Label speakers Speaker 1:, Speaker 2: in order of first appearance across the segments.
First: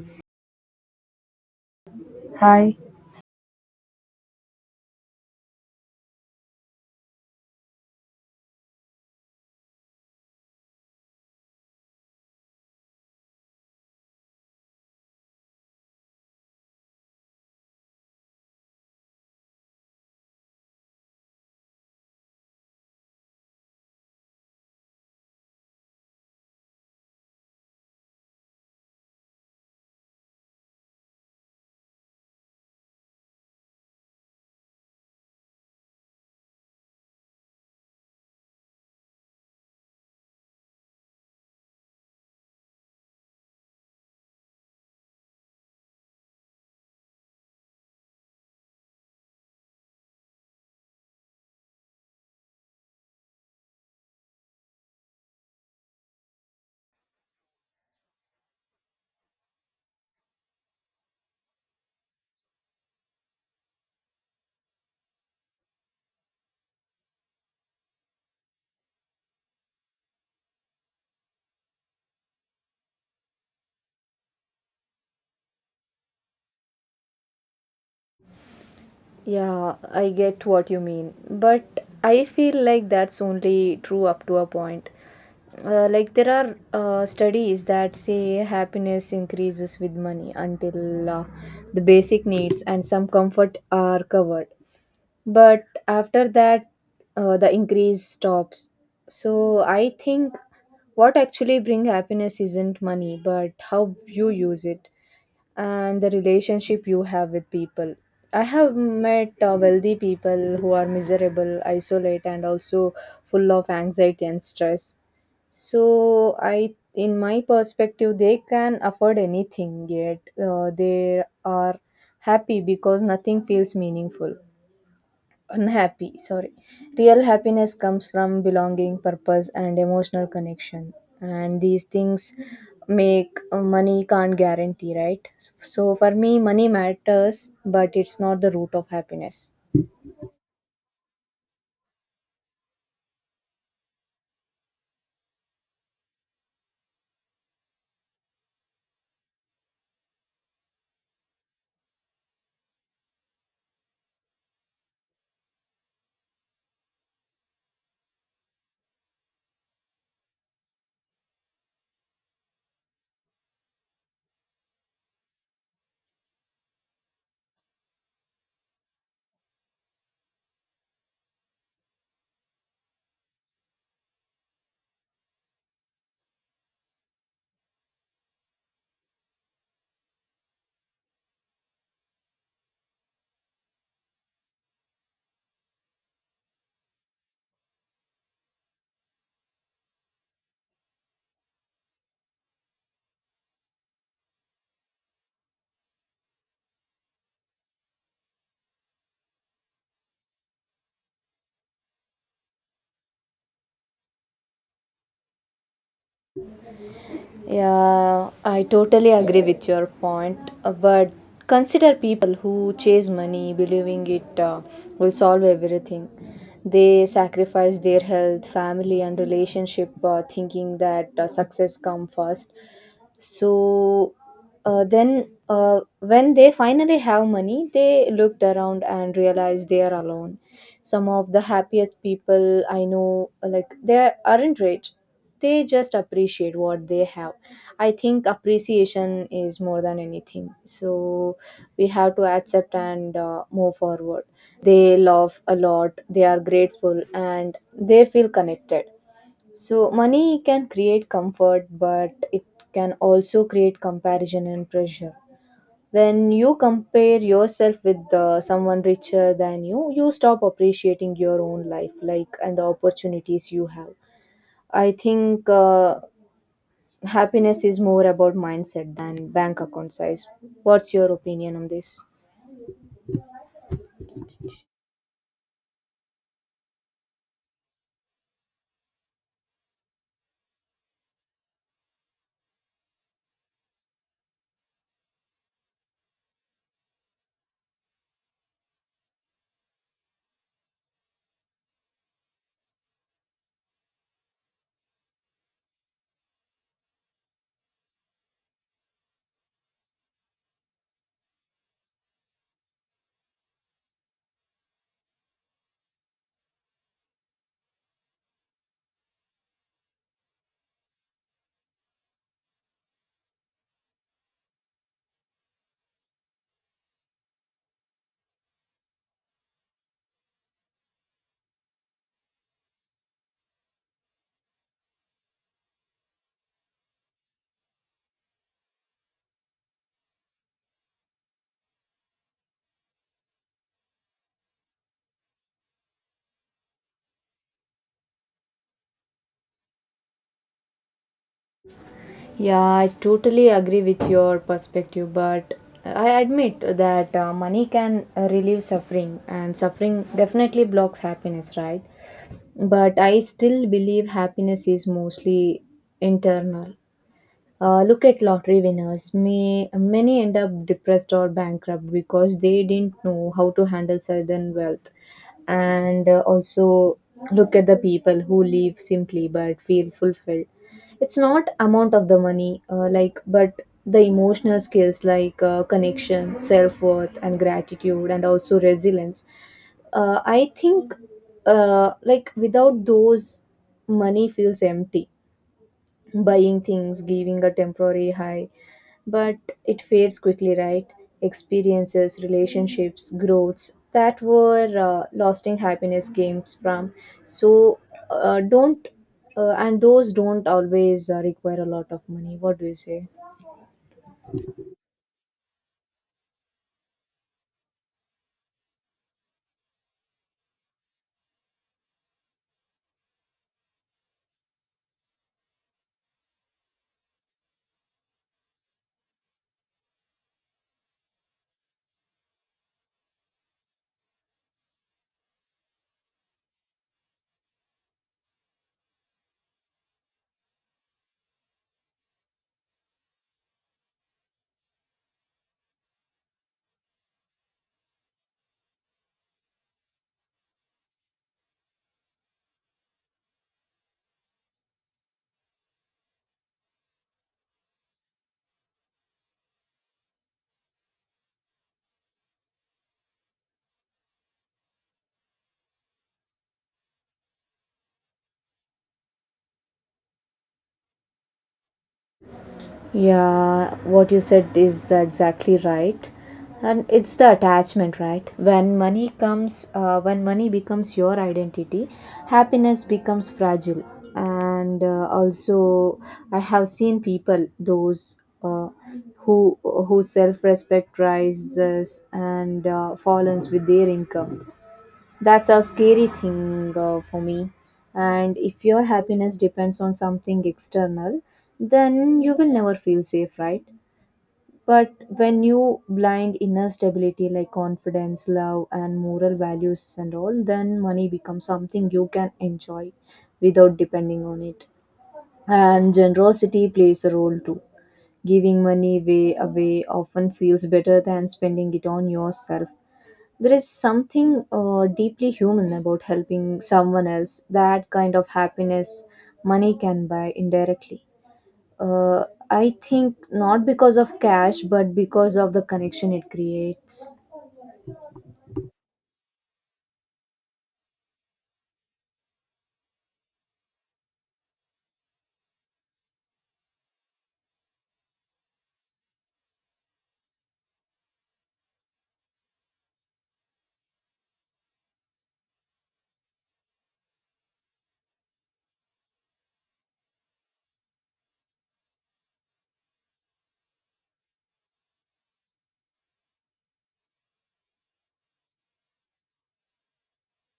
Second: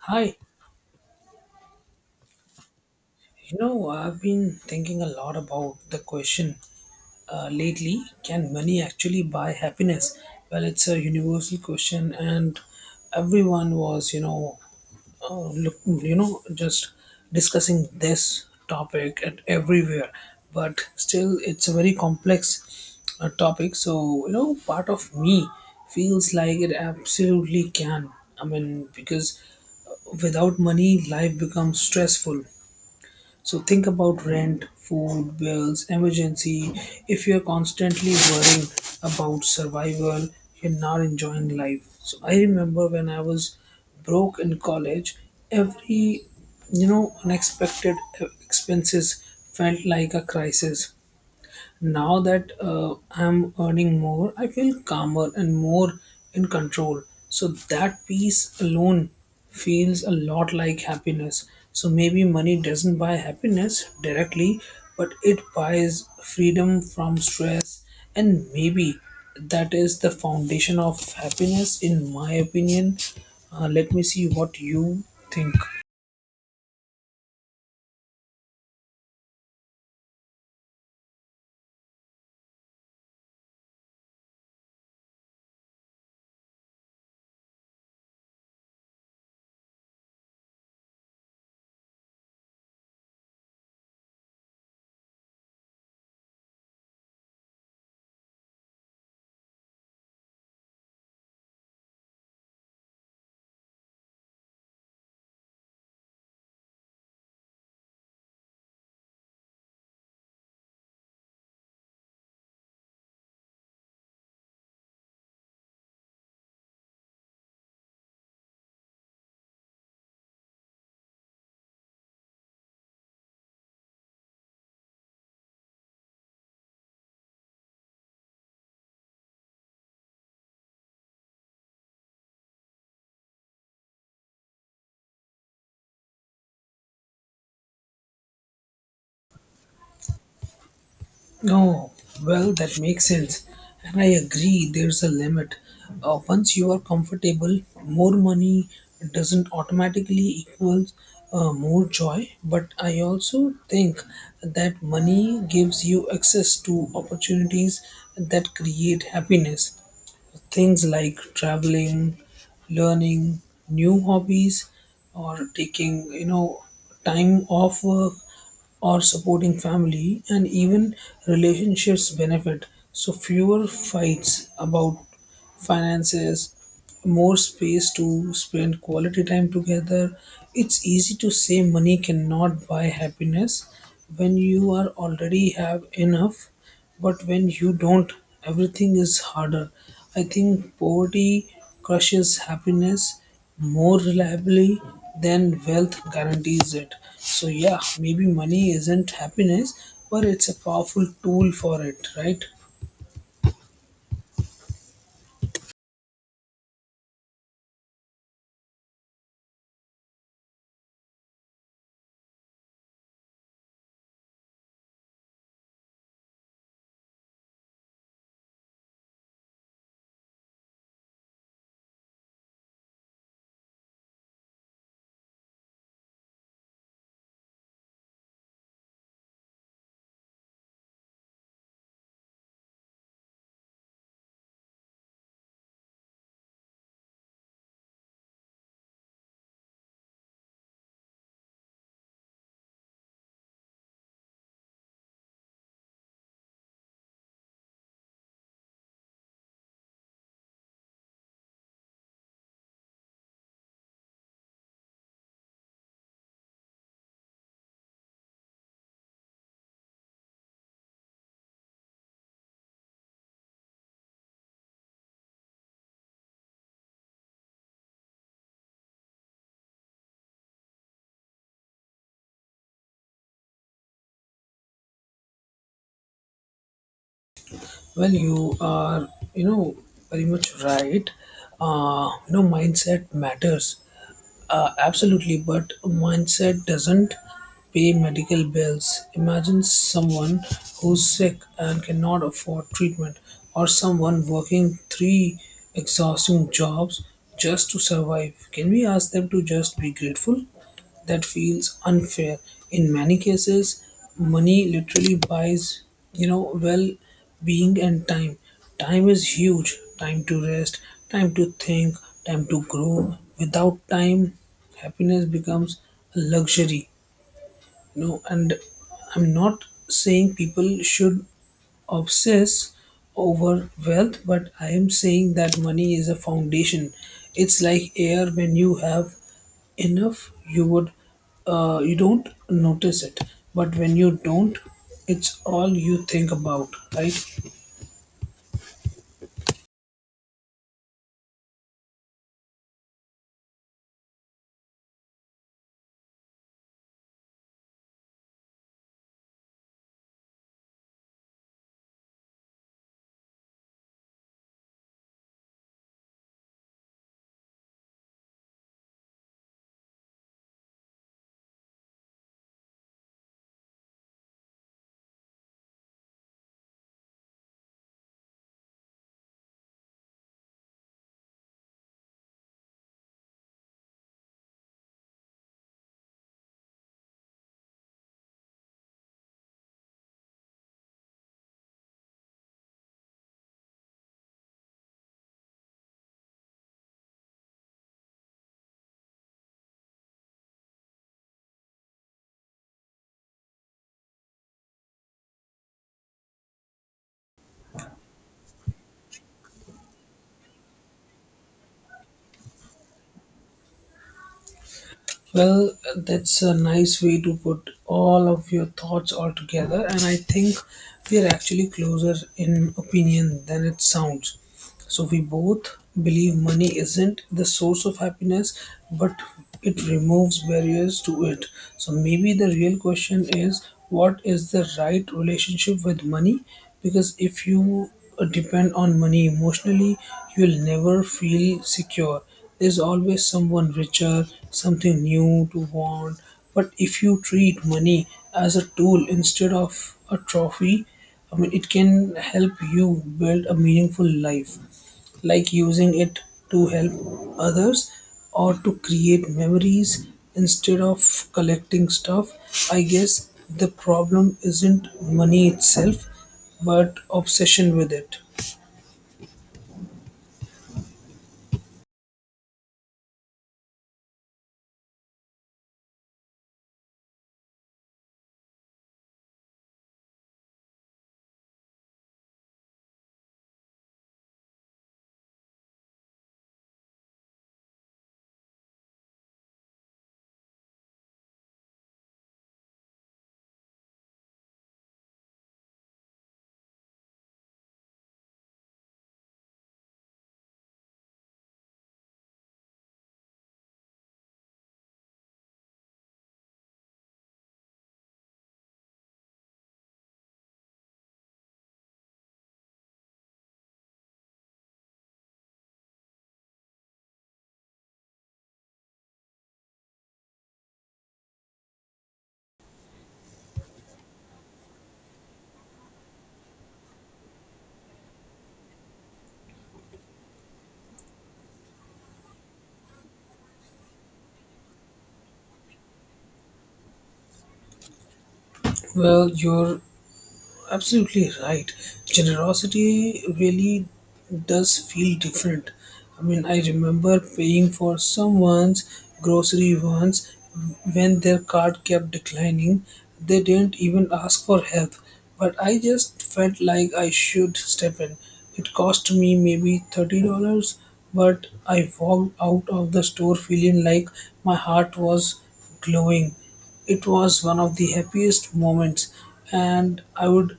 Speaker 1: Hi,
Speaker 2: Hi.
Speaker 1: I've been thinking a lot about the question lately. Can money actually buy happiness? Well, it's a universal question, and everyone was, just discussing this topic at everywhere, but still, it's a very complex topic. So, part of me feels like it absolutely can. I mean, because without money, life becomes stressful. So think about rent, food, bills, emergency. If you're constantly worrying about survival, you're not enjoying life. So I remember when I was broke in college, every unexpected expenses felt like a crisis. Now that I'm earning more, I feel calmer and more in control. So that peace alone feels a lot like happiness. So maybe money doesn't buy happiness directly, but it buys freedom from stress. And maybe that is the foundation of happiness, in my opinion. Let me see what you think.
Speaker 2: Yeah, I get what you mean, but I feel like that's only true up to a point. Like there are studies that say happiness increases with money until the basic needs and some comfort are covered. But after that, the increase stops. So I think what actually bring happiness isn't money, but how you use it. And the relationship you have with people. I have met wealthy people who are miserable, isolate, and also full of anxiety and stress. So in my perspective, they can afford anything yet they are happy because nothing feels meaningful. Unhappy, sorry. Real happiness comes from belonging, purpose, and emotional connection, and these things make, money can't guarantee, right? So for me, money matters, but it's not the root of happiness.
Speaker 1: Oh, well, that makes sense. And I agree, there's a limit. Once you are comfortable, more money doesn't automatically equals more joy. But I also think that money gives you access to opportunities that create happiness, things like traveling, learning new hobbies, or taking, time off work, or supporting family, and even relationships benefit. So fewer fights about finances, more space to spend quality time together. It's easy to say money cannot buy happiness when you are already have enough, but when you don't, everything is harder. I think poverty crushes happiness more reliably than wealth guarantees it. So, yeah, maybe money isn't happiness, but it's a powerful tool for it, right?
Speaker 2: Yeah, I totally agree with your point. But consider people who chase money, believing it will solve everything. They sacrifice their health, family, and relationship, thinking that success come first. So when they finally have money, they looked around and realized they are alone. Some of the happiest people I know, like they aren't rich; they just appreciate what they have. I think appreciation is more than anything. So we have to accept and move forward. They love a lot, they are grateful, and they feel connected. So money can create comfort, but it can also create comparison and pressure. When you compare yourself with someone richer than you, you stop appreciating your own life, like and the opportunities you have. I think happiness is more about mindset than bank account size. What's your opinion on this?
Speaker 1: Well, you are, you know, very much right. Mindset matters. Absolutely, but mindset doesn't pay medical bills. Imagine someone who's sick and cannot afford treatment, or someone working three exhausting jobs just to survive. Can we ask them to just be grateful? That feels unfair. In many cases, money literally buys, well being and time. Time is huge. Time to rest, time to think, time to grow. Without time, happiness becomes a luxury, and I'm not saying people should obsess over wealth, but I am saying that money is a foundation. It's like air. When you have enough, you would you don't notice it, but when you don't, it's all you think about, right?
Speaker 2: Yeah, I totally agree with your perspective, but I admit that money can relieve suffering, and suffering definitely blocks happiness, right? But I still believe happiness is mostly internal. Look at lottery winners. May many end up depressed or bankrupt because they didn't know how to handle sudden wealth. And also look at the people who live simply but feel fulfilled. It's not amount of the money, but the emotional skills, like connection, self-worth, and gratitude, and also resilience. I think like without those, money feels empty. Buying things giving a temporary high, but it fades quickly, right? Experiences, relationships, growths that were lasting happiness games from. So don't and those don't always require a lot of money. What do you say?
Speaker 1: Well, that's a nice way to put all of your thoughts all together, and I think we are actually closer in opinion than it sounds. So, we both believe money isn't the source of happiness, but it removes barriers to it. So, maybe the real question is, what is the right relationship with money? Because if you depend on money emotionally, you will never feel secure. There's always someone richer, something new to want. But if you treat money as a tool instead of a trophy, I mean, it can help you build a meaningful life, like using it to help others or to create memories instead of collecting stuff. I guess the problem isn't money itself, but obsession with it.
Speaker 2: Yeah, what you said is exactly right. And it's the attachment, right? When money becomes your identity, happiness becomes fragile. And also, I have seen people, those who whose self-respect rises and falls with their income. That's a scary thing for me. And if your happiness depends on something external, then you will never feel safe, right? But when you blind inner stability, like confidence, love, and moral values and all, then money becomes something you can enjoy without depending on it. And generosity plays a role too. Giving money way away often feels better than spending it on yourself. There is something deeply human about helping someone else. That kind of happiness money can buy indirectly. I think not because of cash, but because of the connection it creates.
Speaker 1: Well, you're absolutely right. Generosity really does feel different. I mean, I remember paying for someone's grocery once when their card kept declining. They didn't even ask for help, but I just felt like I should step in. It cost me maybe $30, but I walked out of the store feeling like my heart was glowing. It was one of the happiest moments, and I would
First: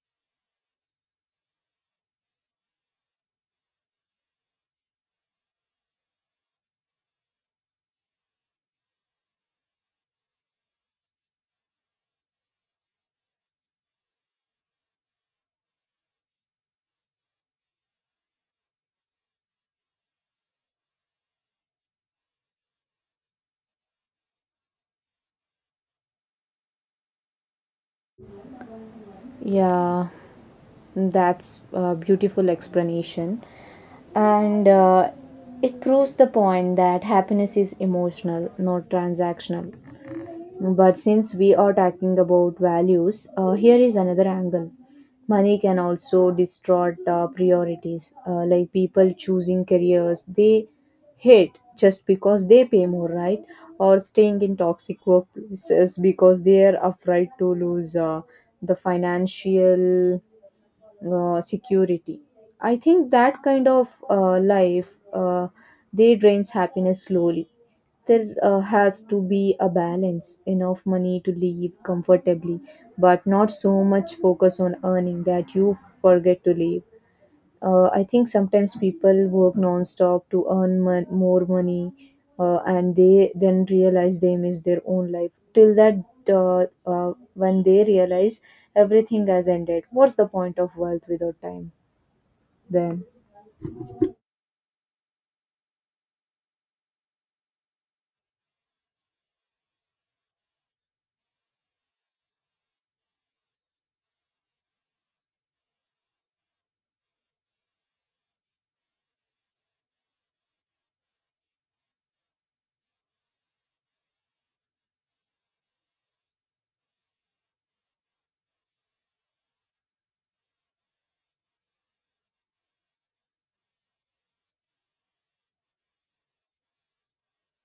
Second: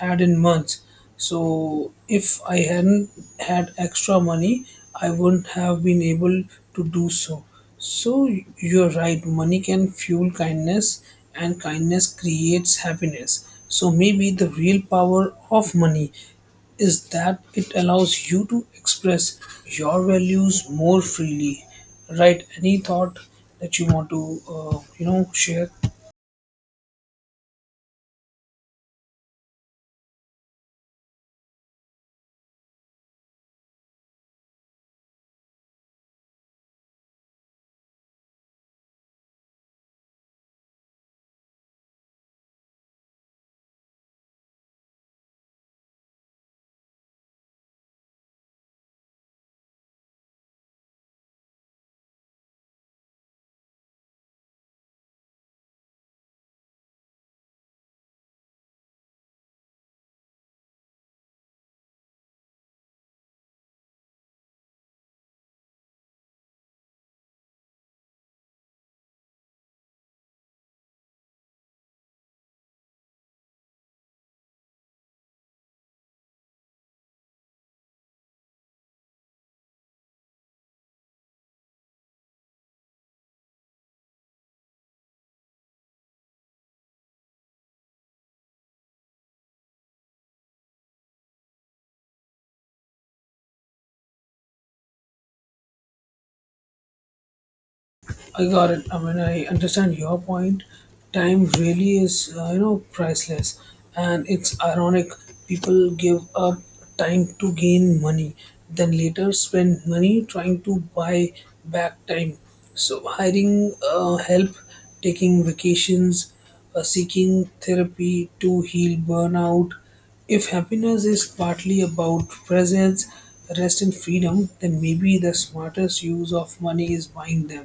Speaker 1: had in months. So if I hadn't had extra money, I wouldn't have been able to do so. So you're right. Money can fuel kindness, and kindness creates happiness. So maybe the real power of money is that it allows you to express your values more freely. Write any thought that you want to, share?
Speaker 2: Yeah, that's a beautiful explanation. And it proves the point that happiness is emotional, not transactional. But since we are talking about values, here is another angle. Money can also distort priorities, like people choosing careers they hate just because they pay more, right? Or staying in toxic workplaces because they are afraid to lose the financial security. I think that kind of life they drains happiness slowly. There has to be a balance, enough money to live comfortably but not so much focus on earning that you forget to live. I think sometimes people work non-stop to earn more money, and they then realize they miss their own life till that. When they realize everything has ended, what's the point of wealth without time? Then
Speaker 1: I got it. I mean, I understand your point. Time really is, priceless. And it's ironic, people give up time to gain money, then later spend money trying to buy back time. So, hiring help, taking vacations, seeking therapy to heal burnout, if happiness is partly about presence, rest, and freedom, then maybe the smartest use of money is buying them.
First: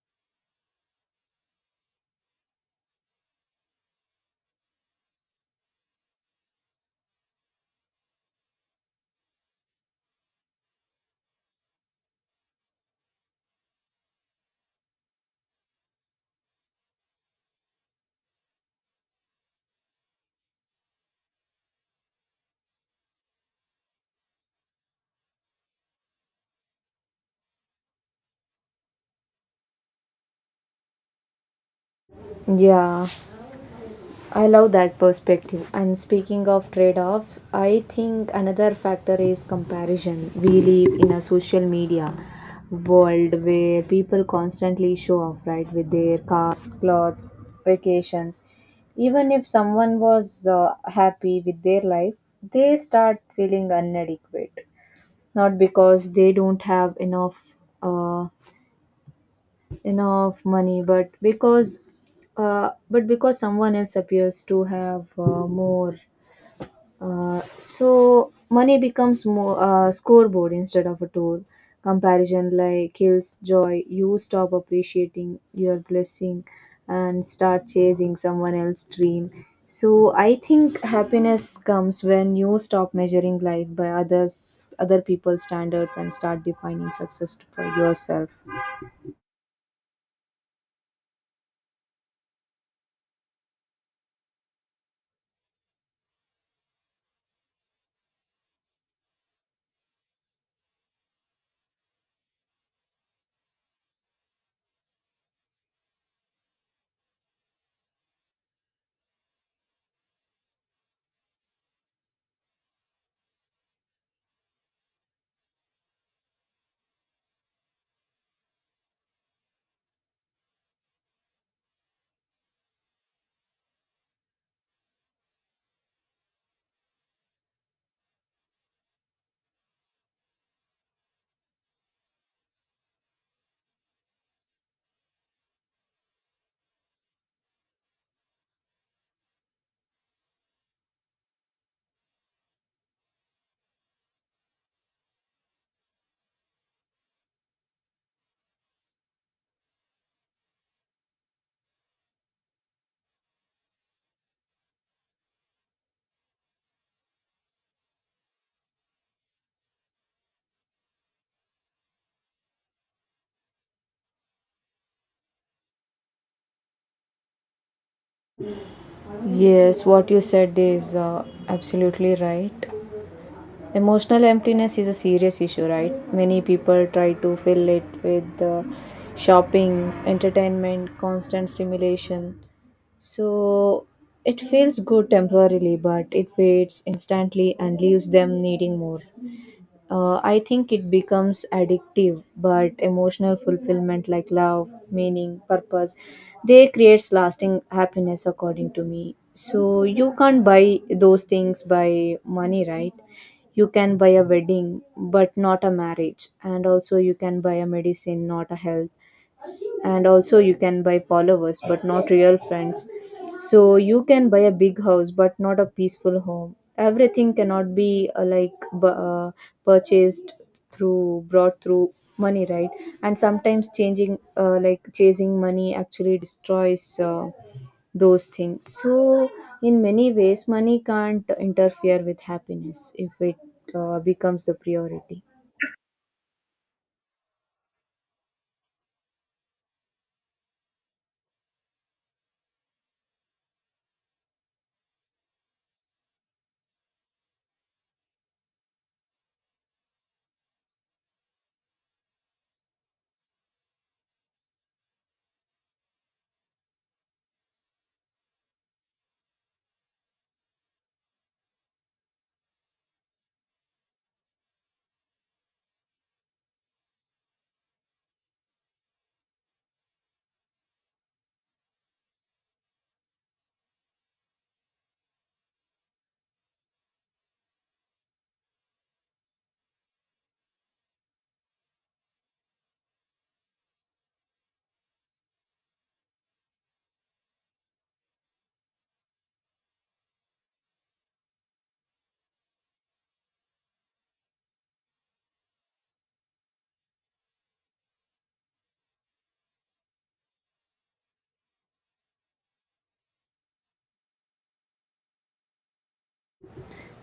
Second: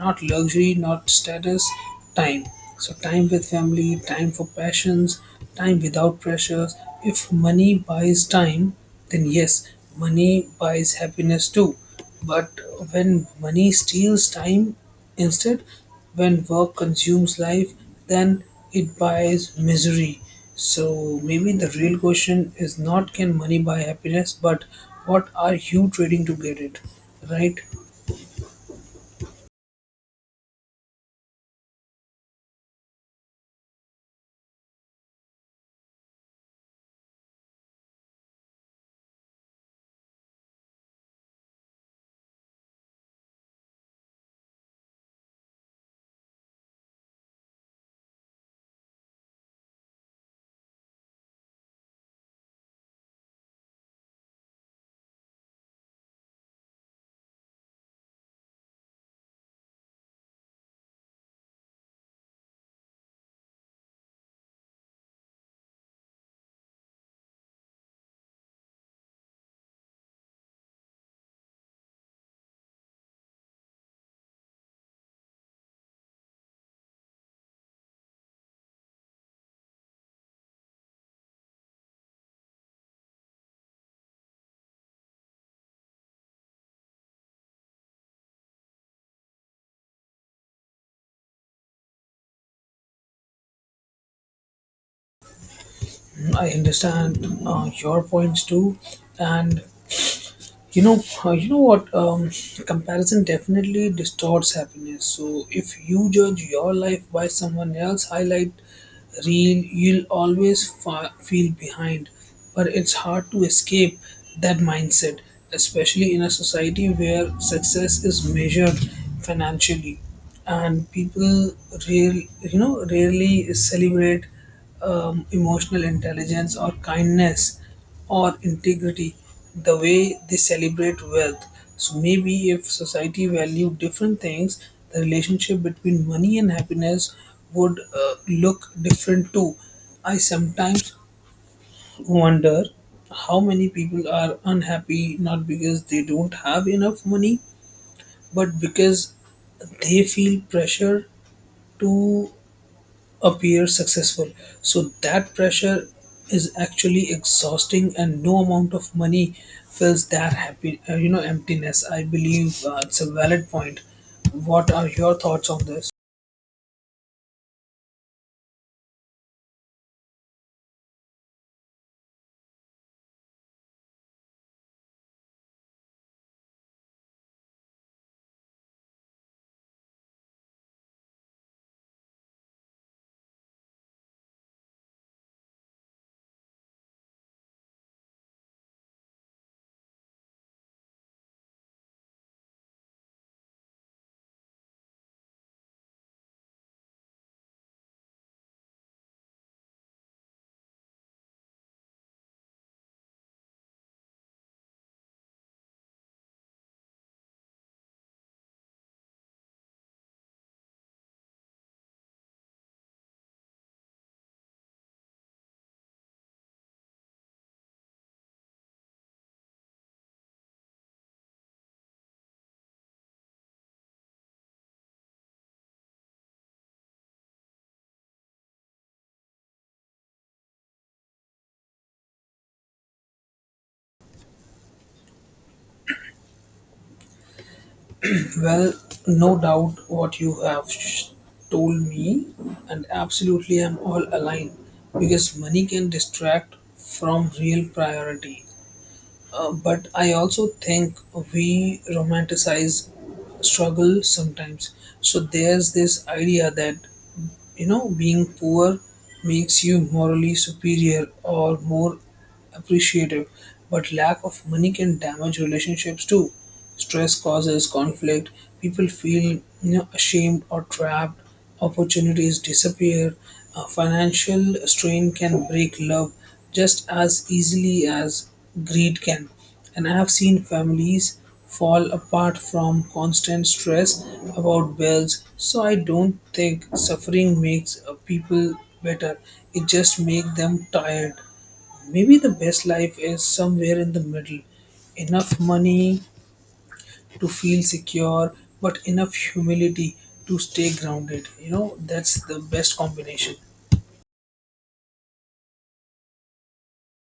Speaker 1: Not luxury, not status, time. So, time with family, time for passions, time without pressures. If money buys time, then yes, money buys happiness too. But when money steals time, instead, when work consumes life, then it buys misery. So maybe the real question is not can money buy happiness, but what are you trading to get it? Right?
Speaker 2: yeah, I love that perspective. And speaking of trade offs, I think another factor is comparison. We live in a social media world where people constantly show off, right, with their cars, clothes, vacations. Even if someone was happy with their life, they start feeling inadequate. Not because they don't have enough. Uh, Enough money, but because someone else appears to have more. So money becomes more scoreboard instead of a tool. Comparison like kills joy. You stop appreciating your blessing and start chasing someone else's dream. So I think happiness comes when you stop measuring life by other people's standards and start defining success for yourself.
Speaker 1: I understand your points too, and you know what comparison definitely distorts happiness. So if you judge your life by someone else highlight reel, you'll always feel behind, but it's hard to escape that mindset, especially in a society where success is measured financially and people real rarely celebrate emotional intelligence or kindness or integrity, the way they celebrate wealth. So maybe if society valued different things, the relationship between money and happiness would look different too. I sometimes wonder how many people are unhappy not because they don't have enough money, but because they feel pressure to appear successful. So that pressure is actually exhausting, and no amount of money fills that happy, emptiness. I believe it's a valid point. What are your thoughts on this?
Speaker 2: Yes, what you said is absolutely right. Emotional emptiness is a serious issue, right? Many people try to fill it with shopping, entertainment, constant stimulation. So it feels good temporarily, but it fades instantly and leaves them needing more. I think it becomes addictive, but emotional fulfillment like love, meaning, purpose, they creates lasting happiness according to me. So you can't buy those things by money, right? You can buy a wedding, but not a marriage, and also you can buy a medicine, not a health, and also you can buy followers, but not real friends. So you can buy a big house, but not a peaceful home. Everything cannot be, purchased through brought through money, right? And sometimes changing, chasing money actually destroys those things. So in many ways, money can't interfere with happiness if it becomes the priority.
Speaker 1: Well, no doubt what you have told me, and absolutely I'm all aligned because money can distract from real priority. But I also think we romanticize struggle sometimes. So there's this idea that being poor makes you morally superior or more appreciative, but lack of money can damage relationships too. Stress causes conflict, people feel ashamed or trapped, opportunities disappear. Financial strain can break love just as easily as greed can. And I have seen families fall apart from constant stress about bills. So I don't think suffering makes people better, it just makes them tired. Maybe the best life is somewhere in the middle, enough money to feel secure but enough humility to stay grounded, that's the best combination.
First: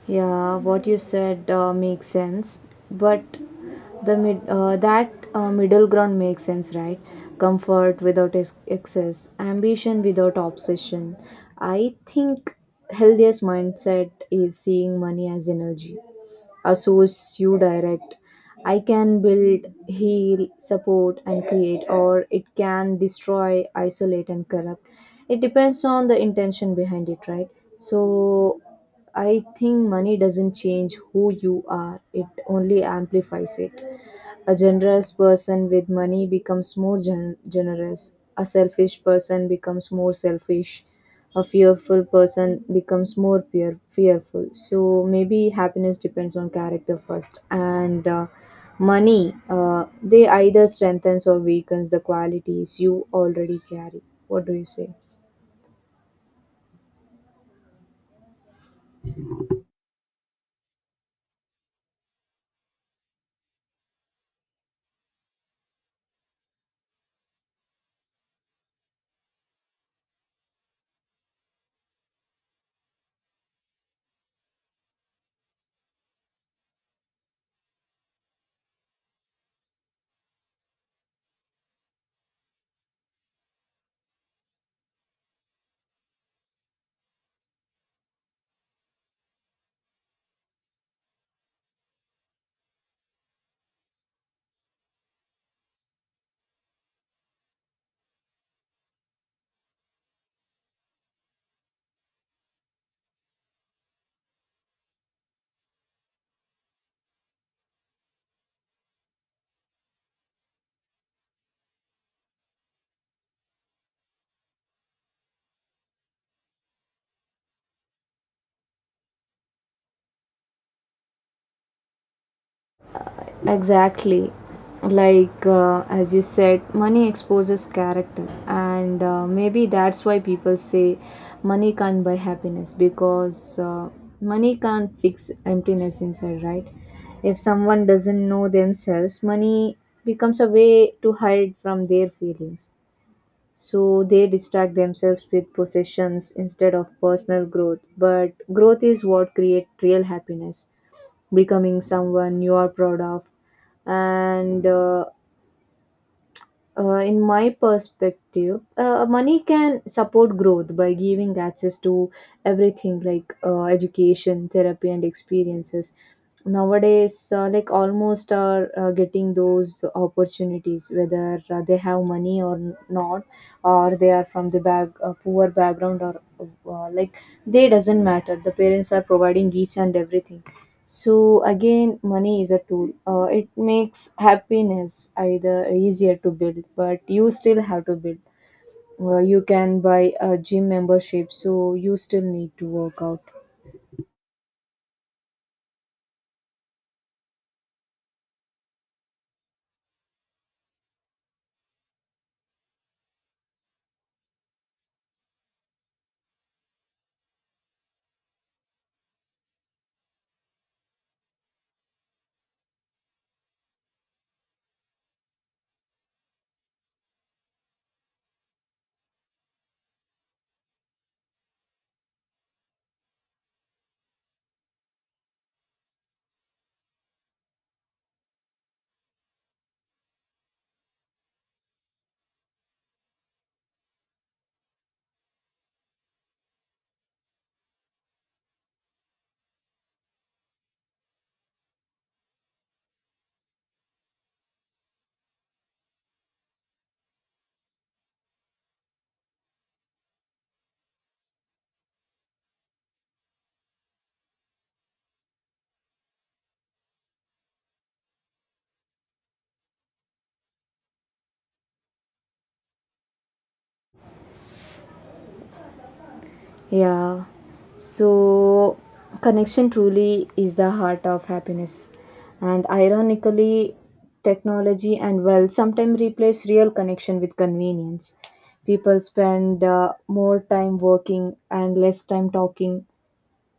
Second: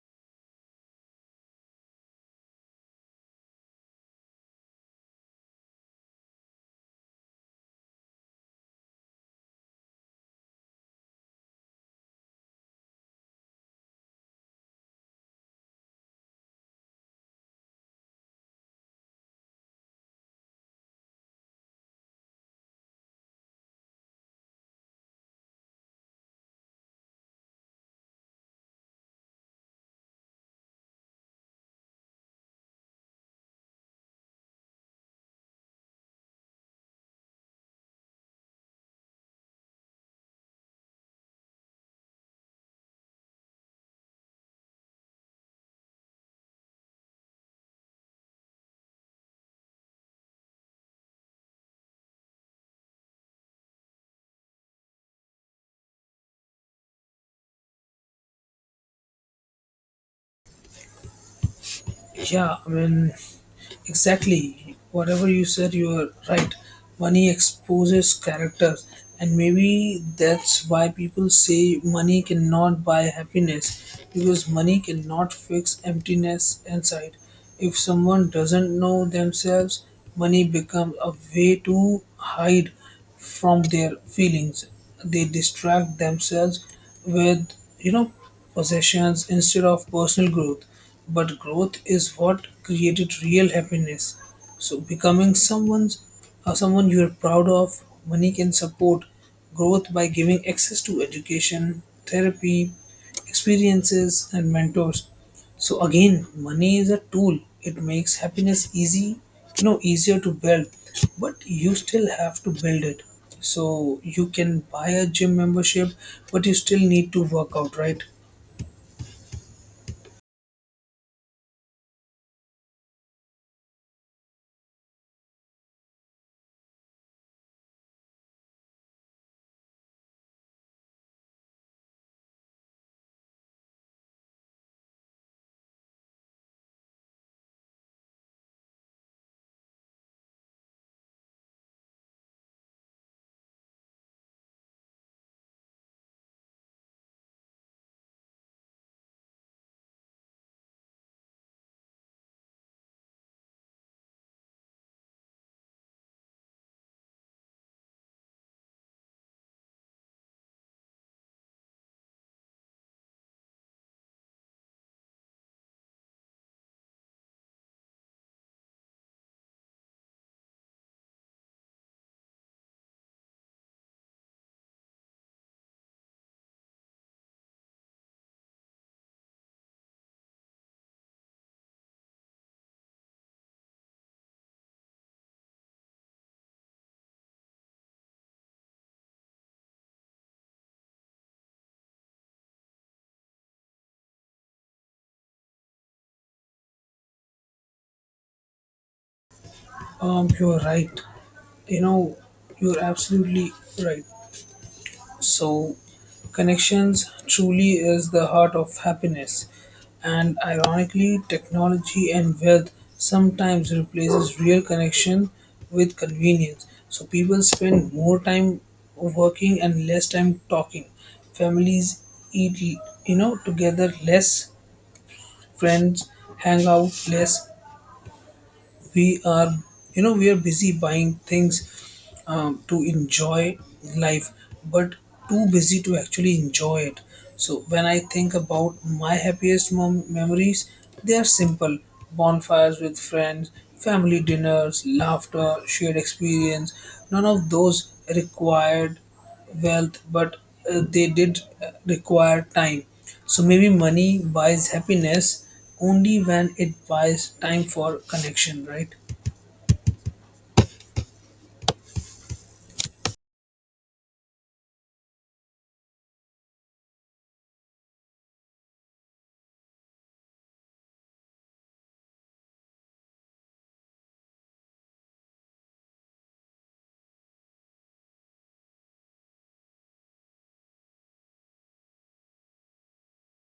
Speaker 2: Yeah, what you said makes sense, but the mid that middle ground makes sense, right? Comfort without excess, ambition without obsession. I think healthiest mindset is seeing money as energy associates you direct. I can build, heal, support, and create, or it can destroy, isolate, and corrupt. It depends on the intention behind it, right? So, I think money doesn't change who you are, it only amplifies it. A generous person with money becomes more generous. A selfish person becomes more selfish. A fearful person becomes more fearful. So maybe happiness depends on character first. And money, they either strengthens or weakens the qualities you already carry. What do you say?
Speaker 1: yeah i mean Exactly. Whatever you said, you are right. Money exposes characters, and maybe that's why people say money cannot buy happiness, because money cannot fix emptiness inside. If someone doesn't know themselves, money becomes a way to hide from their feelings. They distract themselves with, you know, possessions instead of personal growth. But growth is what created real happiness. So becoming someone's or someone you are proud of, money can support growth by giving access to education, therapy, experiences, and mentors. So again, money is a tool. It makes happiness easy, easier to build, but you still have to build it. So you can buy a gym membership, but you still need to work out, right?
Speaker 2: Exactly. Like, as you said, money exposes character, and maybe that's why people say money can't buy happiness because money can't fix emptiness inside, right? If someone doesn't know themselves, money becomes a way to hide from their feelings. So they distract themselves with possessions instead of personal growth. But growth is what creates real happiness, becoming someone you are proud of. And In my perspective, money can support growth by giving access to everything, like education, therapy, and experiences. Nowadays, like almost are getting those opportunities, whether they have money or not, or they are from the back poor background, or uh, like they doesn't matter, the parents are providing each and everything. So again, money is a tool. It makes happiness either easier to build, but you still have to build. You can buy a gym membership, so you still need to work out.
Speaker 1: You're right. You know, you're absolutely right. So, connections truly is the heart of happiness. And ironically, technology and wealth sometimes replaces real connection with convenience. So people spend more time working and less time talking. Families eat, together less. Friends hang out less. We are, we are busy buying things to enjoy life, but too busy to actually enjoy it. So when I think about my happiest memories, they are simple. Bonfires with friends, family dinners, laughter, shared experience. None of those required wealth, but they did require time. So maybe money buys happiness only when it buys time for connection, right?
Speaker 2: Yeah. So, connection truly is the heart of happiness. And ironically, technology and wealth sometimes replace real connection with convenience. People spend more time working and less time talking.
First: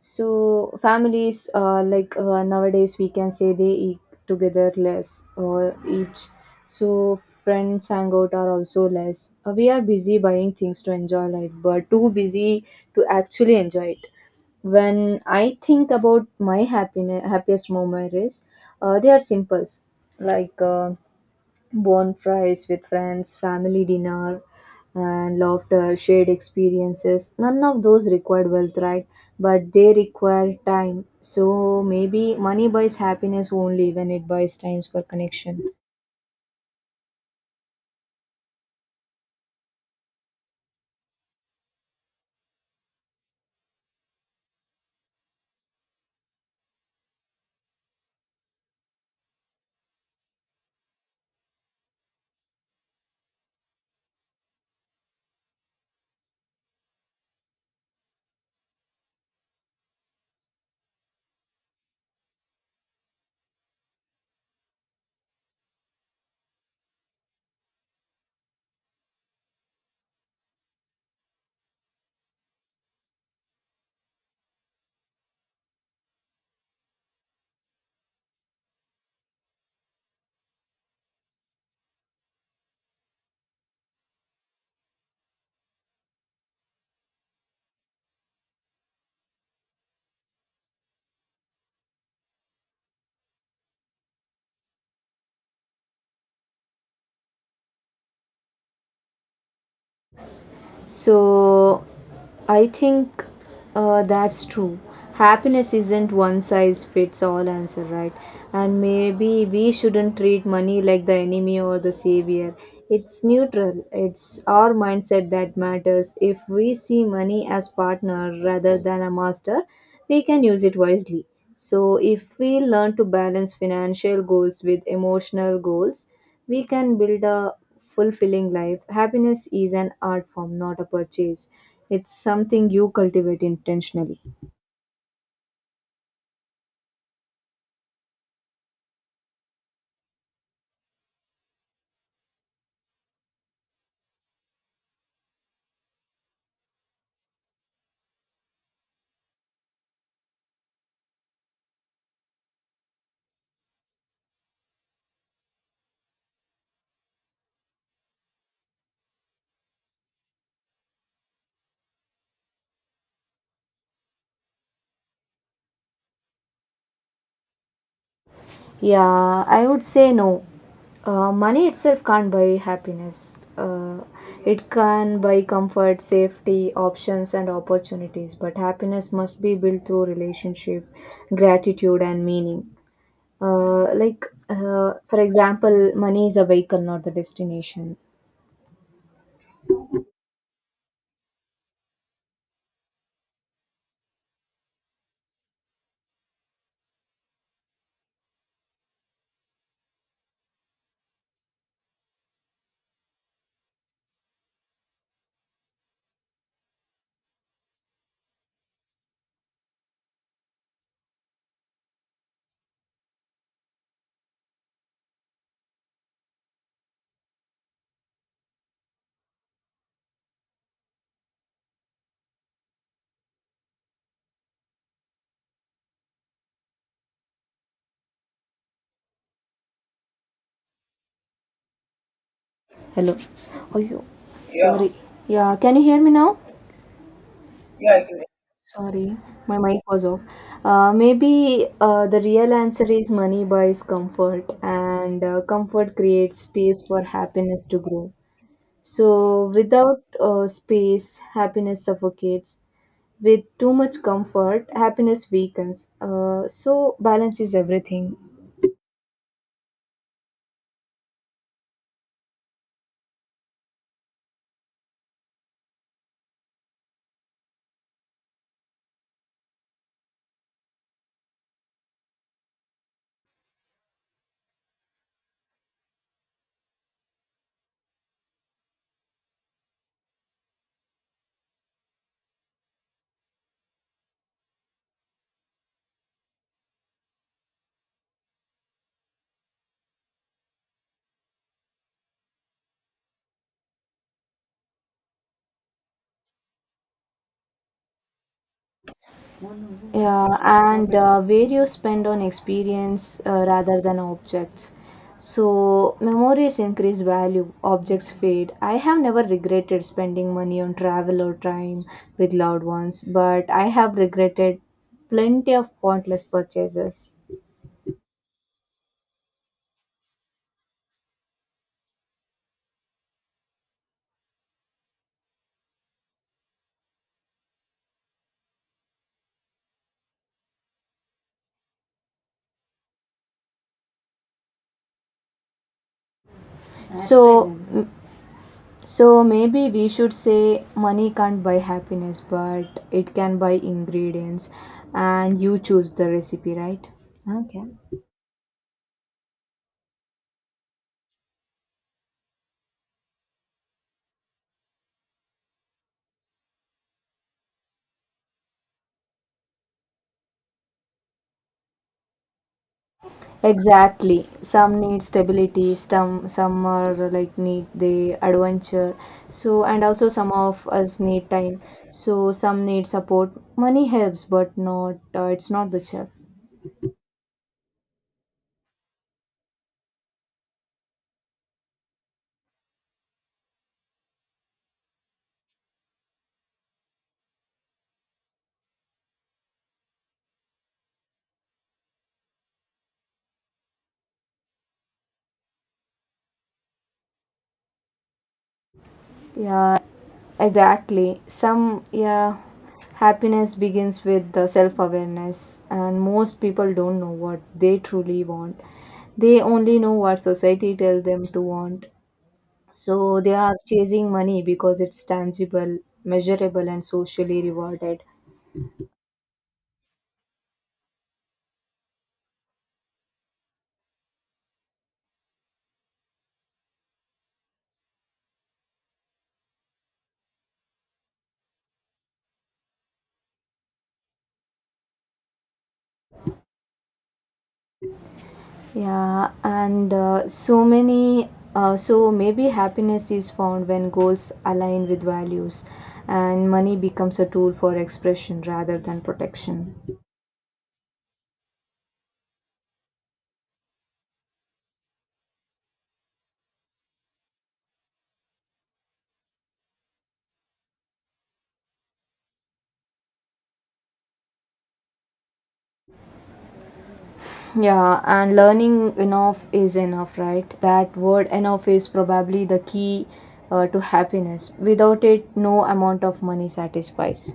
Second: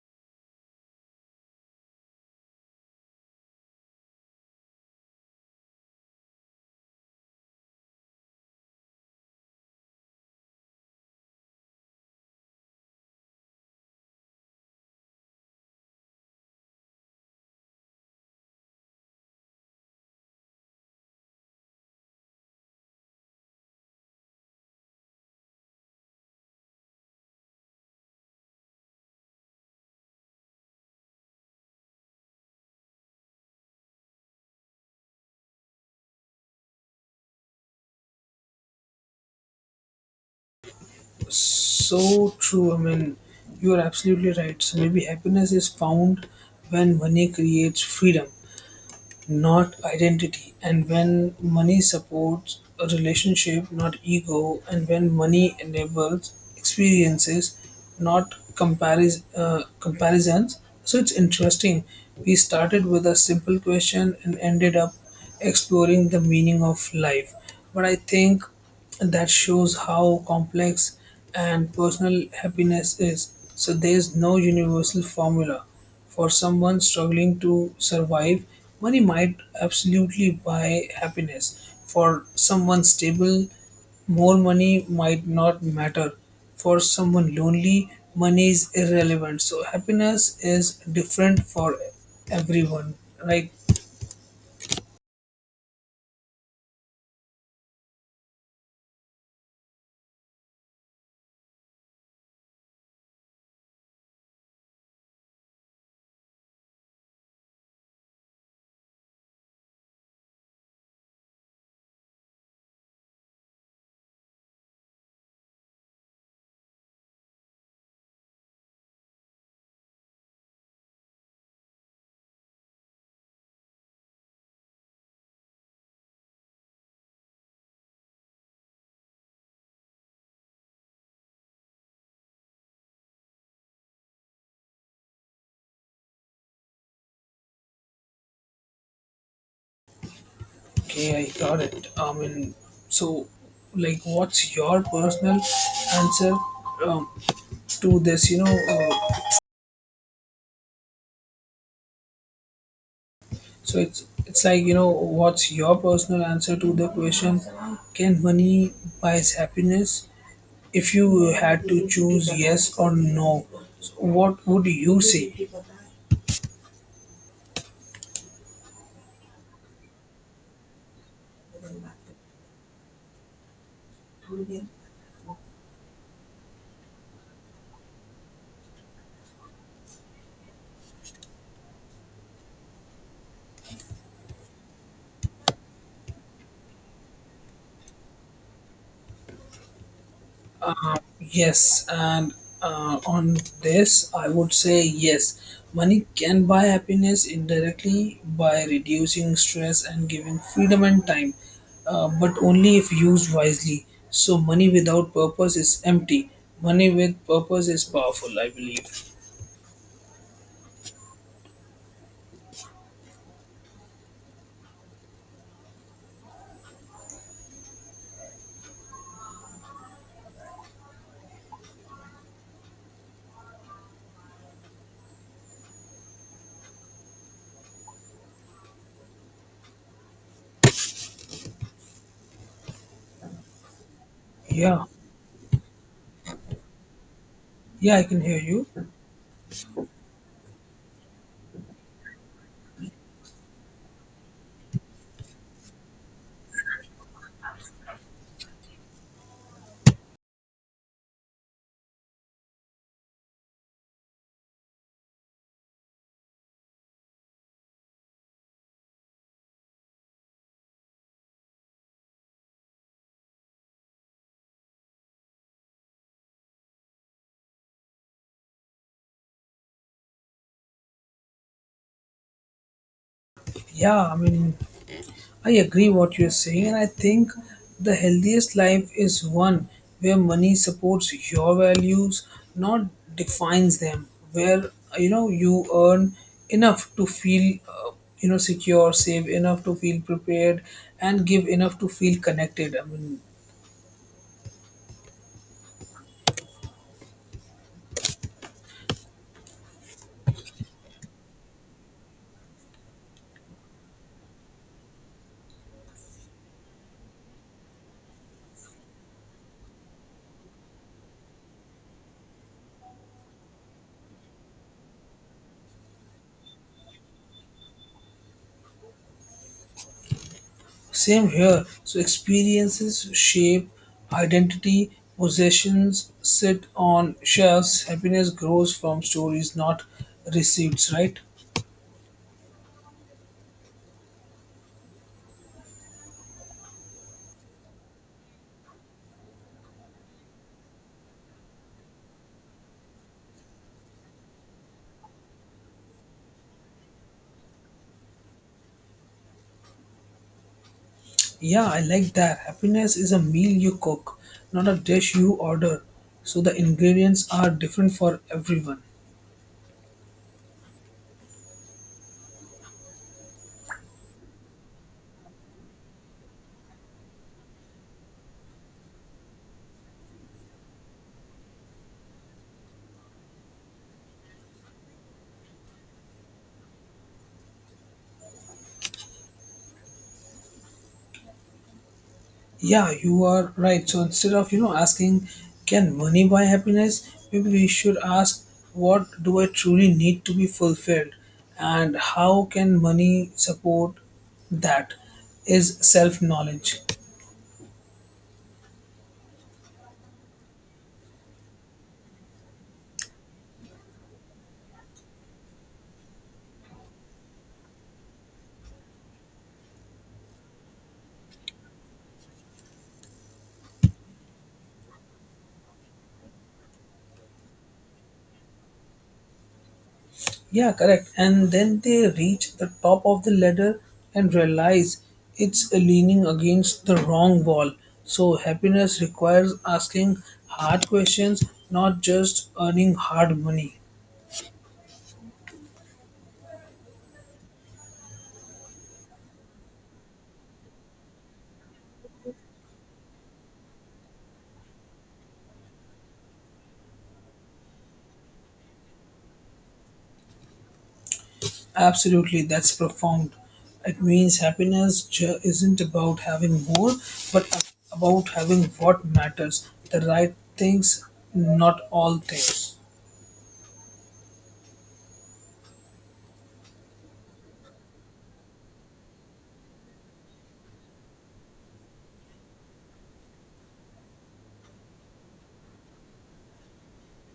Speaker 2: So families, nowadays, we can say they eat together less or each. So friends hang out are also less. We are busy buying things to enjoy life, but too busy to actually enjoy it. When I think about my happiest moment is, they are simples, like. Bond fries with friends, family dinner, and laughter, shared experiences. None of those required wealth, right? But they require time. So maybe money buys happiness only when it buys times for connection.
Speaker 1: So true. I mean, you are absolutely right. So maybe happiness is found when money creates freedom, not identity, and when money supports a relationship not ego, and when money enables experiences not comparisons. So it's interesting, we started with a simple question and ended up exploring the meaning of life. But I think that shows how complex and personal happiness is. So there's no universal formula. For someone struggling to survive, money might absolutely buy happiness. For someone stable, more money might not matter. For someone lonely, money is irrelevant. So happiness is different for everyone. Like,
Speaker 2: So I think that's true. Happiness isn't one size fits all answer, right? And maybe we shouldn't treat money like the enemy or the savior. It's neutral. It's our mindset that matters. If we see money as partner rather than a master, we can use it wisely. So if we learn to balance financial goals with emotional goals, we can build a fulfilling life. Happiness is an art form, not a purchase. It's something you cultivate intentionally.
Speaker 1: okay, I got it. I mean, so like, what's your personal answer um, to this? You know, so it's like you know what's your personal answer to the question? Can money buys happiness? If you had to choose yes or no, so what would you say?
Speaker 2: Yeah, I would say no. Money itself can't buy happiness. It can buy comfort, safety, options, and opportunities. But happiness must be built through relationship, gratitude, and meaning. For example, money is a vehicle, not the destination.
Speaker 1: Yes, and on this, I would say yes. Money can buy happiness indirectly by reducing stress and giving freedom and time, but only if used wisely. So, money without purpose is empty. Money with purpose is powerful, I believe.
Speaker 2: Hello. Oh, you.
Speaker 1: Yeah,
Speaker 2: Sorry. Yeah, can you hear me now?
Speaker 1: yeah, I can hear you.
Speaker 2: Sorry, my mic was off. Maybe the real answer is money buys comfort, and comfort creates space for happiness to grow. So, without space, happiness suffocates. With too much comfort, happiness weakens. So, balance is everything.
Speaker 1: Yeah, I mean, I agree what you're saying, and I think the healthiest life is one where money supports your values, not defines them. Where you earn enough to feel, secure, save enough to feel prepared, and give enough to feel connected.
Speaker 2: Yeah, and where you spend on experience rather than objects. So, memories increase value, objects fade. I have never regretted spending money on travel or time with loved ones, but I have regretted plenty of pointless purchases.
Speaker 1: Same here. So experiences shape identity, possessions sit on shelves, happiness grows from stories, not receipts, right?
Speaker 2: So, so maybe we should say money can't buy happiness, but it can buy ingredients, and you choose the recipe, right?
Speaker 1: Yeah, I like that. Happiness is a meal you cook, not a dish you order. So the ingredients are different for everyone.
Speaker 2: Exactly. Some need stability, some are like need the adventure. So and also some of us need time. So some need support. Money helps, but not it's not the chef.
Speaker 1: Yeah, you are right. So instead of asking, can money buy happiness? Maybe we should ask, what do I truly need to be fulfilled, and how can money support that? Is self knowledge.
Speaker 2: Yeah, exactly. Some yeah, happiness begins with the self-awareness, and most people don't know what they truly want. They only know what society tells them to want. So they are chasing money because it's tangible, measurable, and socially rewarded.
Speaker 1: Yeah, correct. And then they reach the top of the ladder and realize it's leaning against the wrong wall. So happiness requires asking hard questions, not just earning hard money.
Speaker 2: Yeah, and so many. So maybe happiness is found when goals align with values, and money becomes a tool for expression rather than protection.
Speaker 1: Absolutely, that's profound. It means happiness isn't about having more, but about having what matters, the right things, not all things.
Speaker 2: Yeah, and learning enough is enough, right? That word enough is probably the key to happiness. Without it, no amount of money satisfies.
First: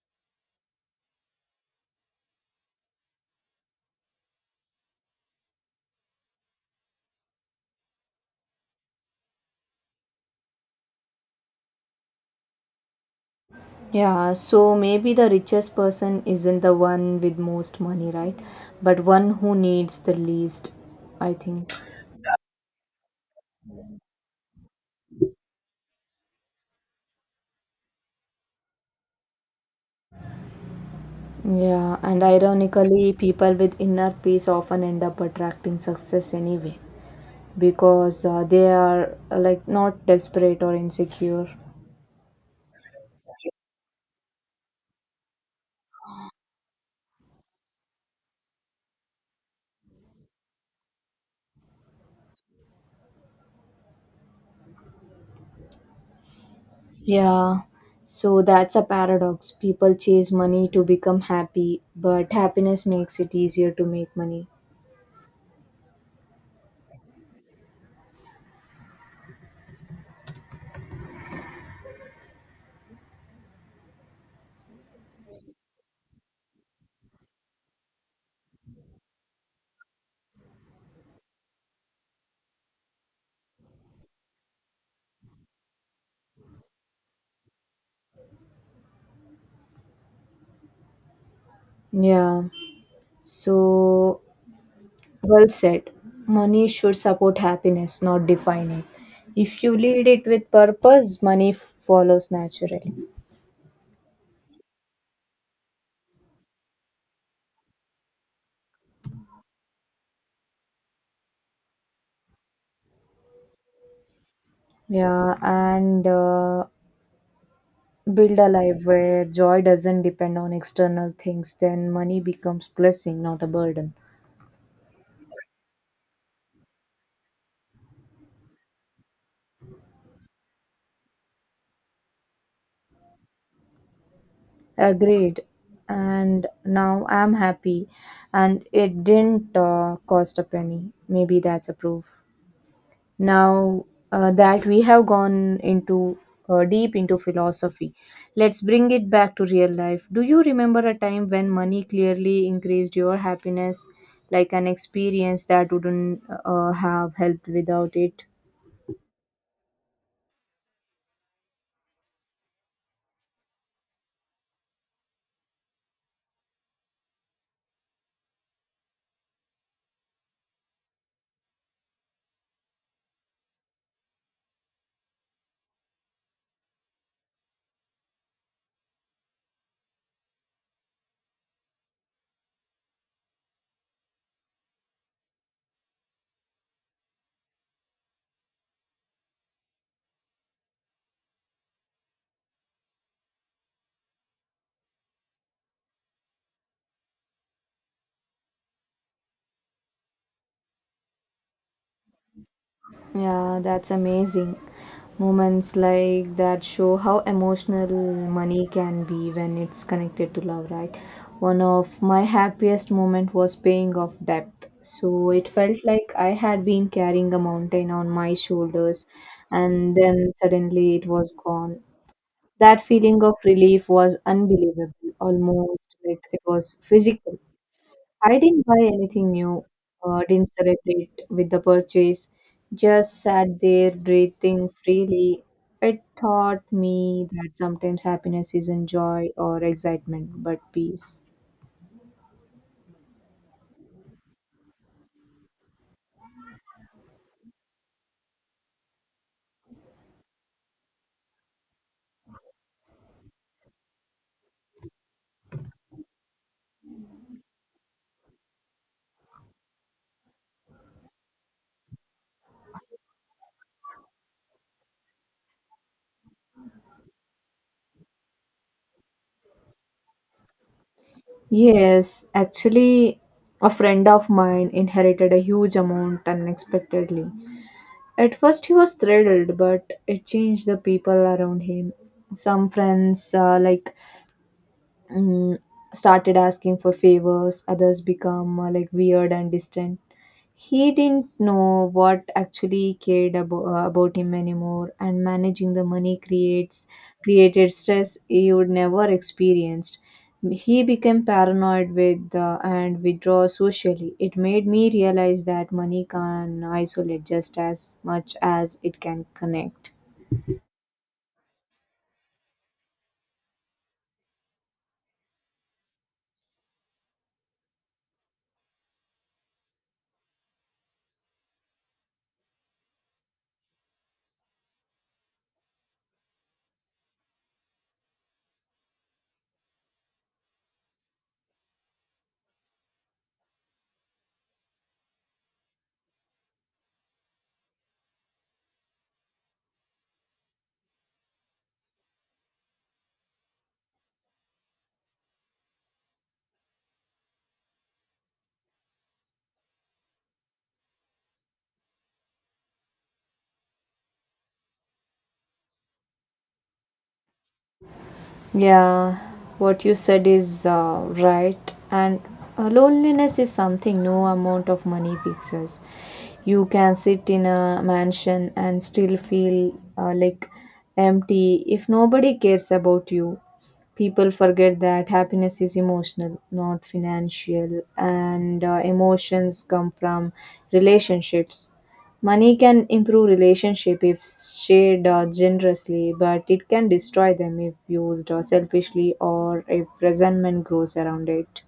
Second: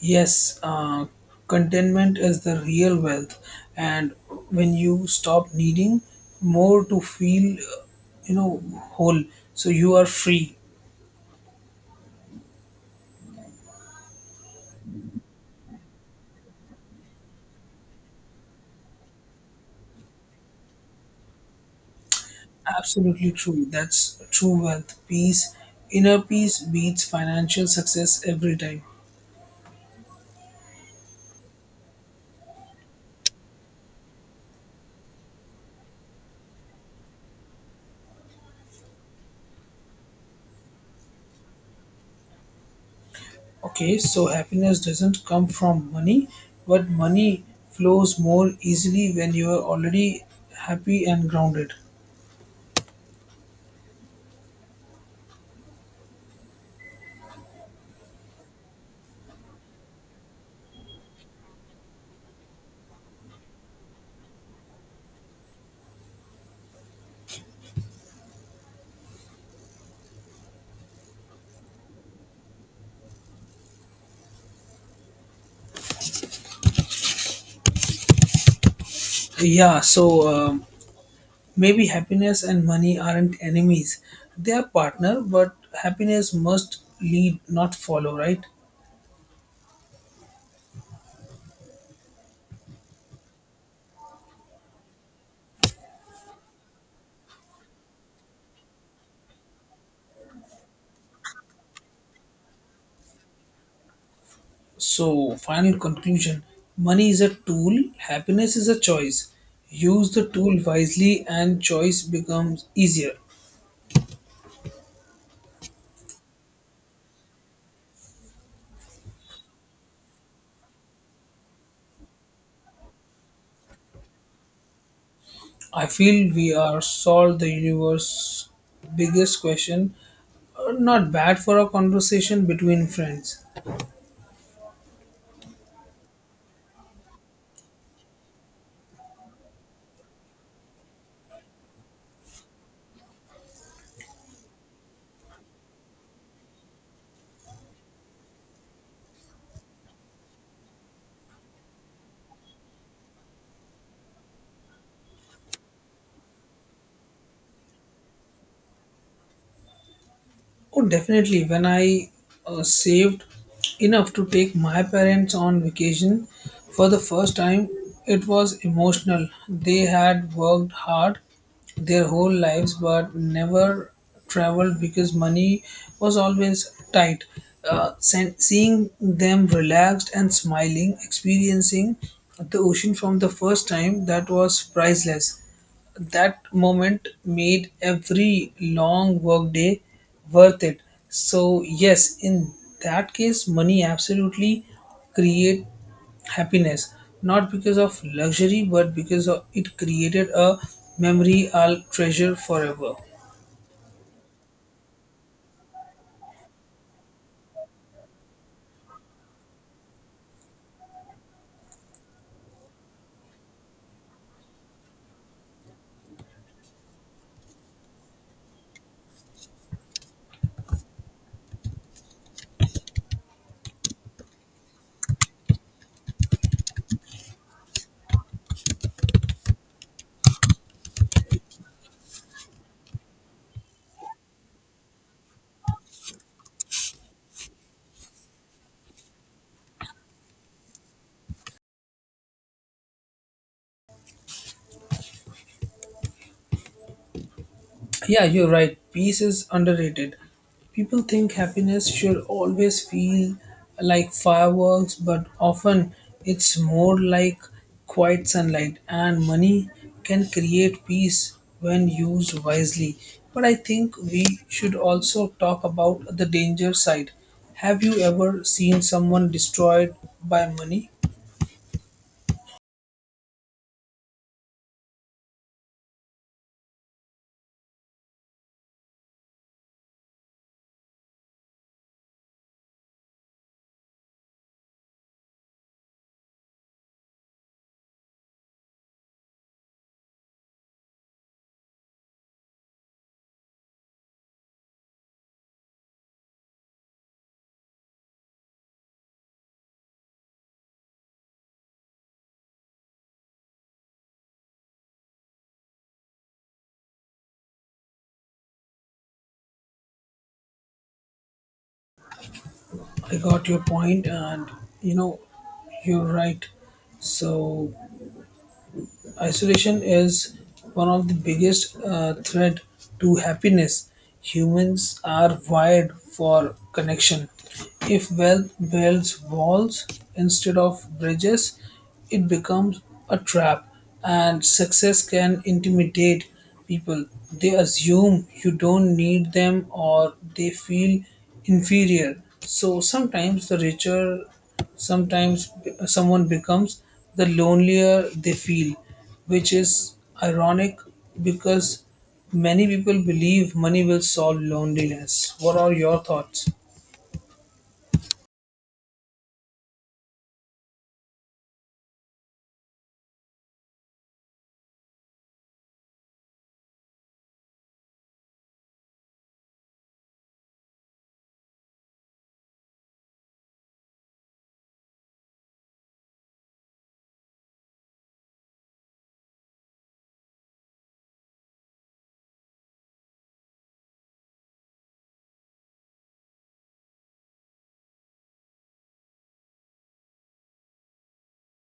Speaker 1: Yes, contentment is the real wealth, and when you stop needing more to feel, you know, whole, so you are free.
Speaker 2: Yeah, so maybe the richest person isn't the one with most money, right? But one who needs the least, I think.
Speaker 1: Absolutely true. That's true wealth. Peace, inner peace beats financial success every time.
Speaker 2: Yeah, and ironically, people with inner peace often end up attracting success anyway because they are like not desperate or insecure.
Speaker 1: Okay, so happiness doesn't come from money, but money flows more easily when you are already happy and grounded.
Speaker 2: Yeah, so that's a paradox. People chase money to become happy, but happiness makes it easier to make money.
Speaker 1: Yeah, so um, maybe happiness and money aren't enemies. They are partner, but happiness must lead, not follow, right?
Speaker 2: Yeah. So well said. Money should support happiness, not define it. If you lead it with purpose, money follows naturally.
Speaker 1: So, final conclusion, money is a tool, happiness is a choice. Use the tool wisely, and choice becomes easier.
Speaker 2: Yeah, and build a life where joy doesn't depend on external things, then money becomes blessing, not a burden.
Speaker 1: I feel we are solved the universe's biggest question. Not bad for a conversation between friends.
Speaker 2: Agreed. And now I'm happy, and it didn't cost a penny. Maybe that's a proof. Now that we have gone into deep into philosophy, let's bring it back to real life. Do you remember a time when money clearly increased your happiness, like an experience that wouldn't have helped without it?
Speaker 1: Oh, definitely. When I saved enough to take my parents on vacation for the first time, it was emotional. They had worked hard their whole lives but never traveled because money was always tight. Seeing them relaxed and smiling, experiencing the ocean from the first time, that was priceless. That moment made every long workday worth it. So yes, in that case, money absolutely create happiness, not because of luxury, but because of, it created a memory I'll treasure forever.
Speaker 2: Yeah, that's amazing. Moments like that show how emotional money can be when it's connected to love, right? One of my happiest moment was paying off debt. So it felt like I had been carrying a mountain on my shoulders and then suddenly it was gone. That feeling of relief was unbelievable, almost like it was physical. I didn't buy anything new, didn't celebrate with the purchase, just sat there breathing freely. It taught me that sometimes happiness isn't joy or excitement, but peace.
Speaker 1: Yeah, you're right. Peace is underrated. People think happiness should always feel like fireworks, but often it's more like quiet sunlight. And money can create peace when used wisely. But I think we should also talk about the danger side. Have you ever seen someone destroyed by money?
Speaker 2: Yes, actually, a friend of mine inherited a huge amount unexpectedly. At first, he was thrilled, but it changed the people around him. Some friends, mm, started asking for favors, others become like weird and distant. He didn't know what actually cared about him anymore, and managing the money creates created stress he would never experienced. He became paranoid with and withdraw socially. It made me realize that money can isolate just as much as it can connect.
Speaker 1: I got your point, and you know, you're right. So isolation is one of the biggest threat to happiness. Humans are wired for connection. If wealth builds walls instead of bridges, it becomes a trap, and success can intimidate people. They assume you don't need them or they feel inferior. So sometimes someone becomes, the lonelier they feel, which is ironic, because many people believe money will solve loneliness. What are your thoughts?
Speaker 2: Yeah, what you said is right. And loneliness is something no amount of money fixes. You can sit in a mansion and still feel like empty if nobody cares about you. People forget that happiness is emotional, not financial, and emotions come from relationships. Money can improve relationship if shared generously, but it can destroy them if used selfishly or if resentment grows around it.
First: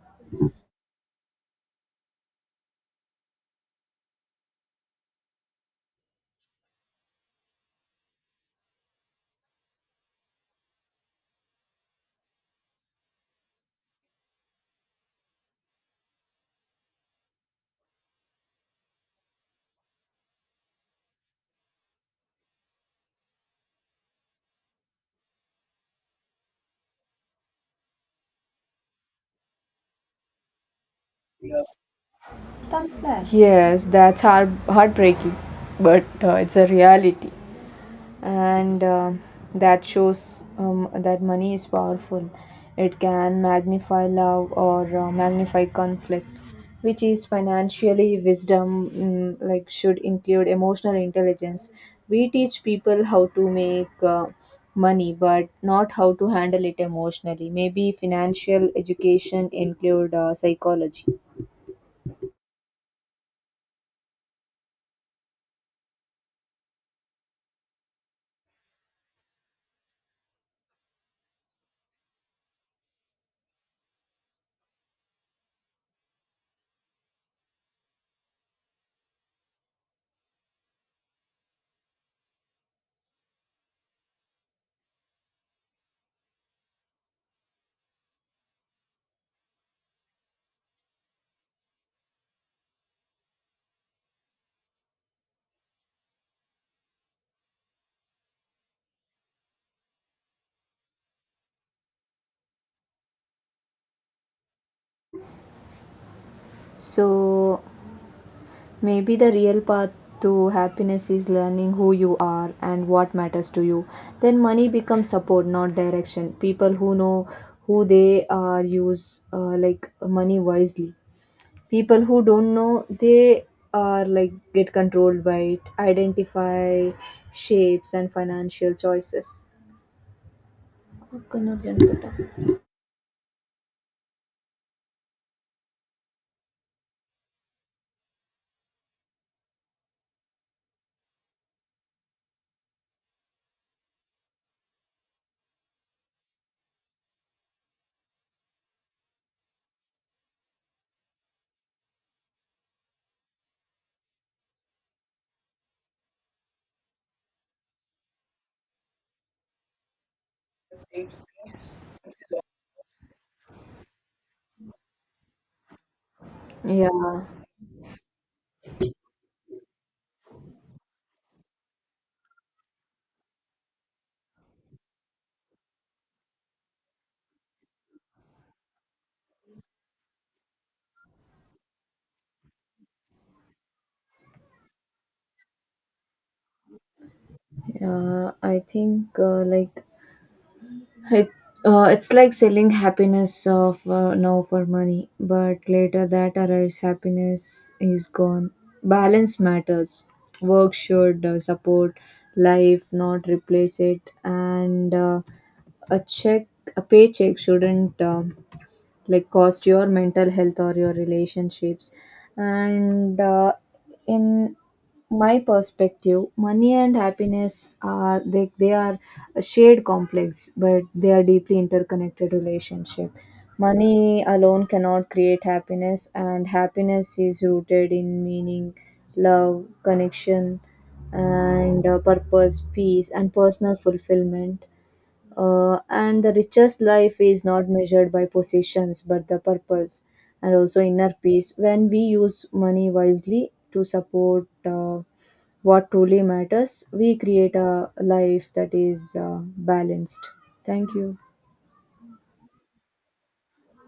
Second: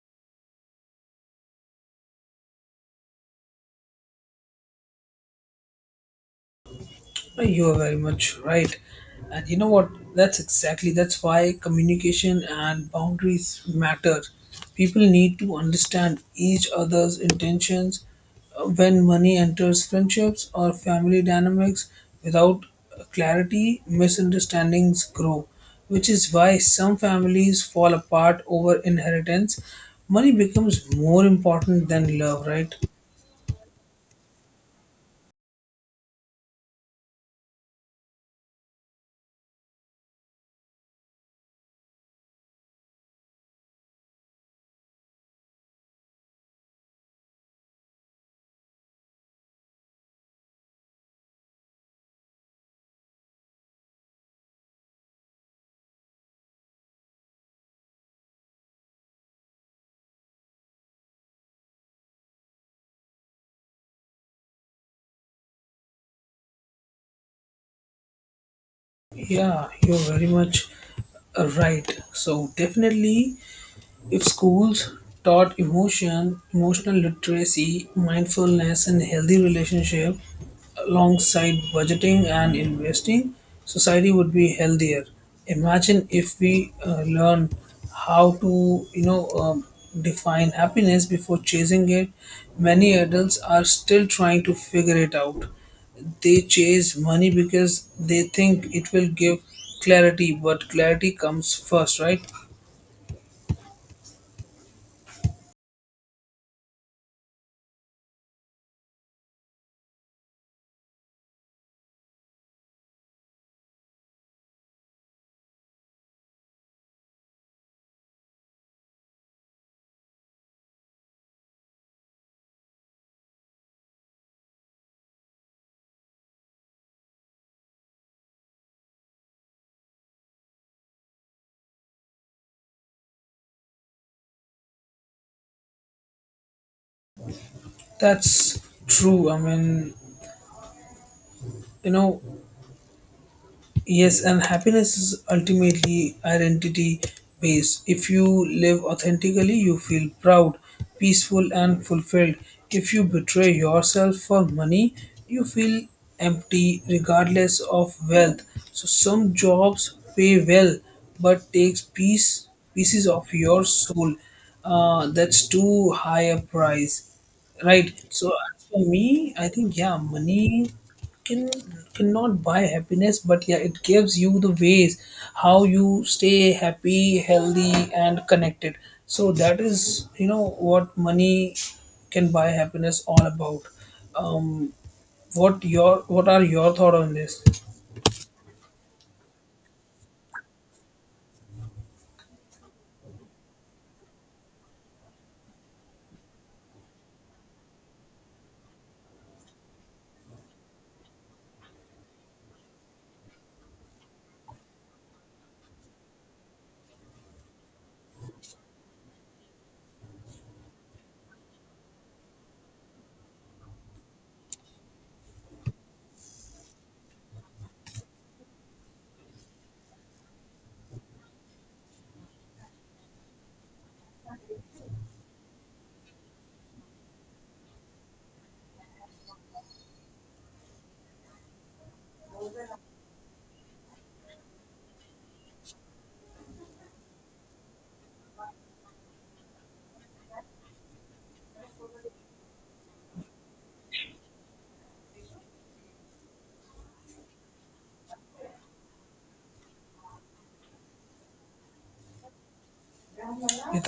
Speaker 1: You are very much right. And you know what? That's why communication and boundaries matter. People need to understand each other's intentions when money enters friendships or family dynamics without clarity, misunderstandings grow, which is why some families fall apart over inheritance. Money becomes more important than love, right?
Speaker 2: Yes, heartbreaking, but it's a reality. And that money is powerful. It can magnify love or magnify conflict, which is financially wisdom, like should include emotional intelligence. We teach people how to make money, but not how to handle it emotionally. Maybe financial education include psychology.
Speaker 1: Yeah, you're very much right. So, definitely, if schools taught emotion, emotional literacy, mindfulness, and healthy relationship alongside budgeting and investing, society would be healthier. Imagine if we learn how to, define happiness before chasing it. Many adults are still trying to figure it out. They chase money because they think it will give clarity, but clarity comes first, right?
Speaker 2: So maybe the real path to happiness is learning who you are and what matters to you. Then money becomes support, not direction. People who know who they are use like money wisely. People who don't know they are like get controlled by it, identify shapes and financial choices. Kunur
Speaker 1: That's true. You know, Yes, and happiness is ultimately identity based. If you live authentically, you feel proud, peaceful, and fulfilled. If you betray yourself for money, you feel empty regardless of wealth. So some jobs pay well but takes pieces of your soul. That's too high a price.
Speaker 2: yeah,
Speaker 1: Right. So as for me, I think yeah, money can cannot buy happiness, but yeah, it gives you the ways how you stay happy, healthy, and connected. So that is, you know what money can buy happiness all about. What are your thoughts on this?
Speaker 2: I think like it, it's like selling happiness of now for money, but later that arrives, happiness is gone. Balance matters. Work should support life, not replace it. And a check, a paycheck shouldn't like cost your mental health or your relationships. And in my perspective, money and happiness are they are a shared complex, but they are deeply interconnected relationship. Money alone cannot create happiness, and happiness is rooted in meaning, love, connection, and purpose, peace, and personal fulfillment. And the richest life is not measured by possessions but the purpose and also inner peace. When we use money wisely to support what truly matters, we create a life that is balanced. Thank you.
Speaker 1: Yeah,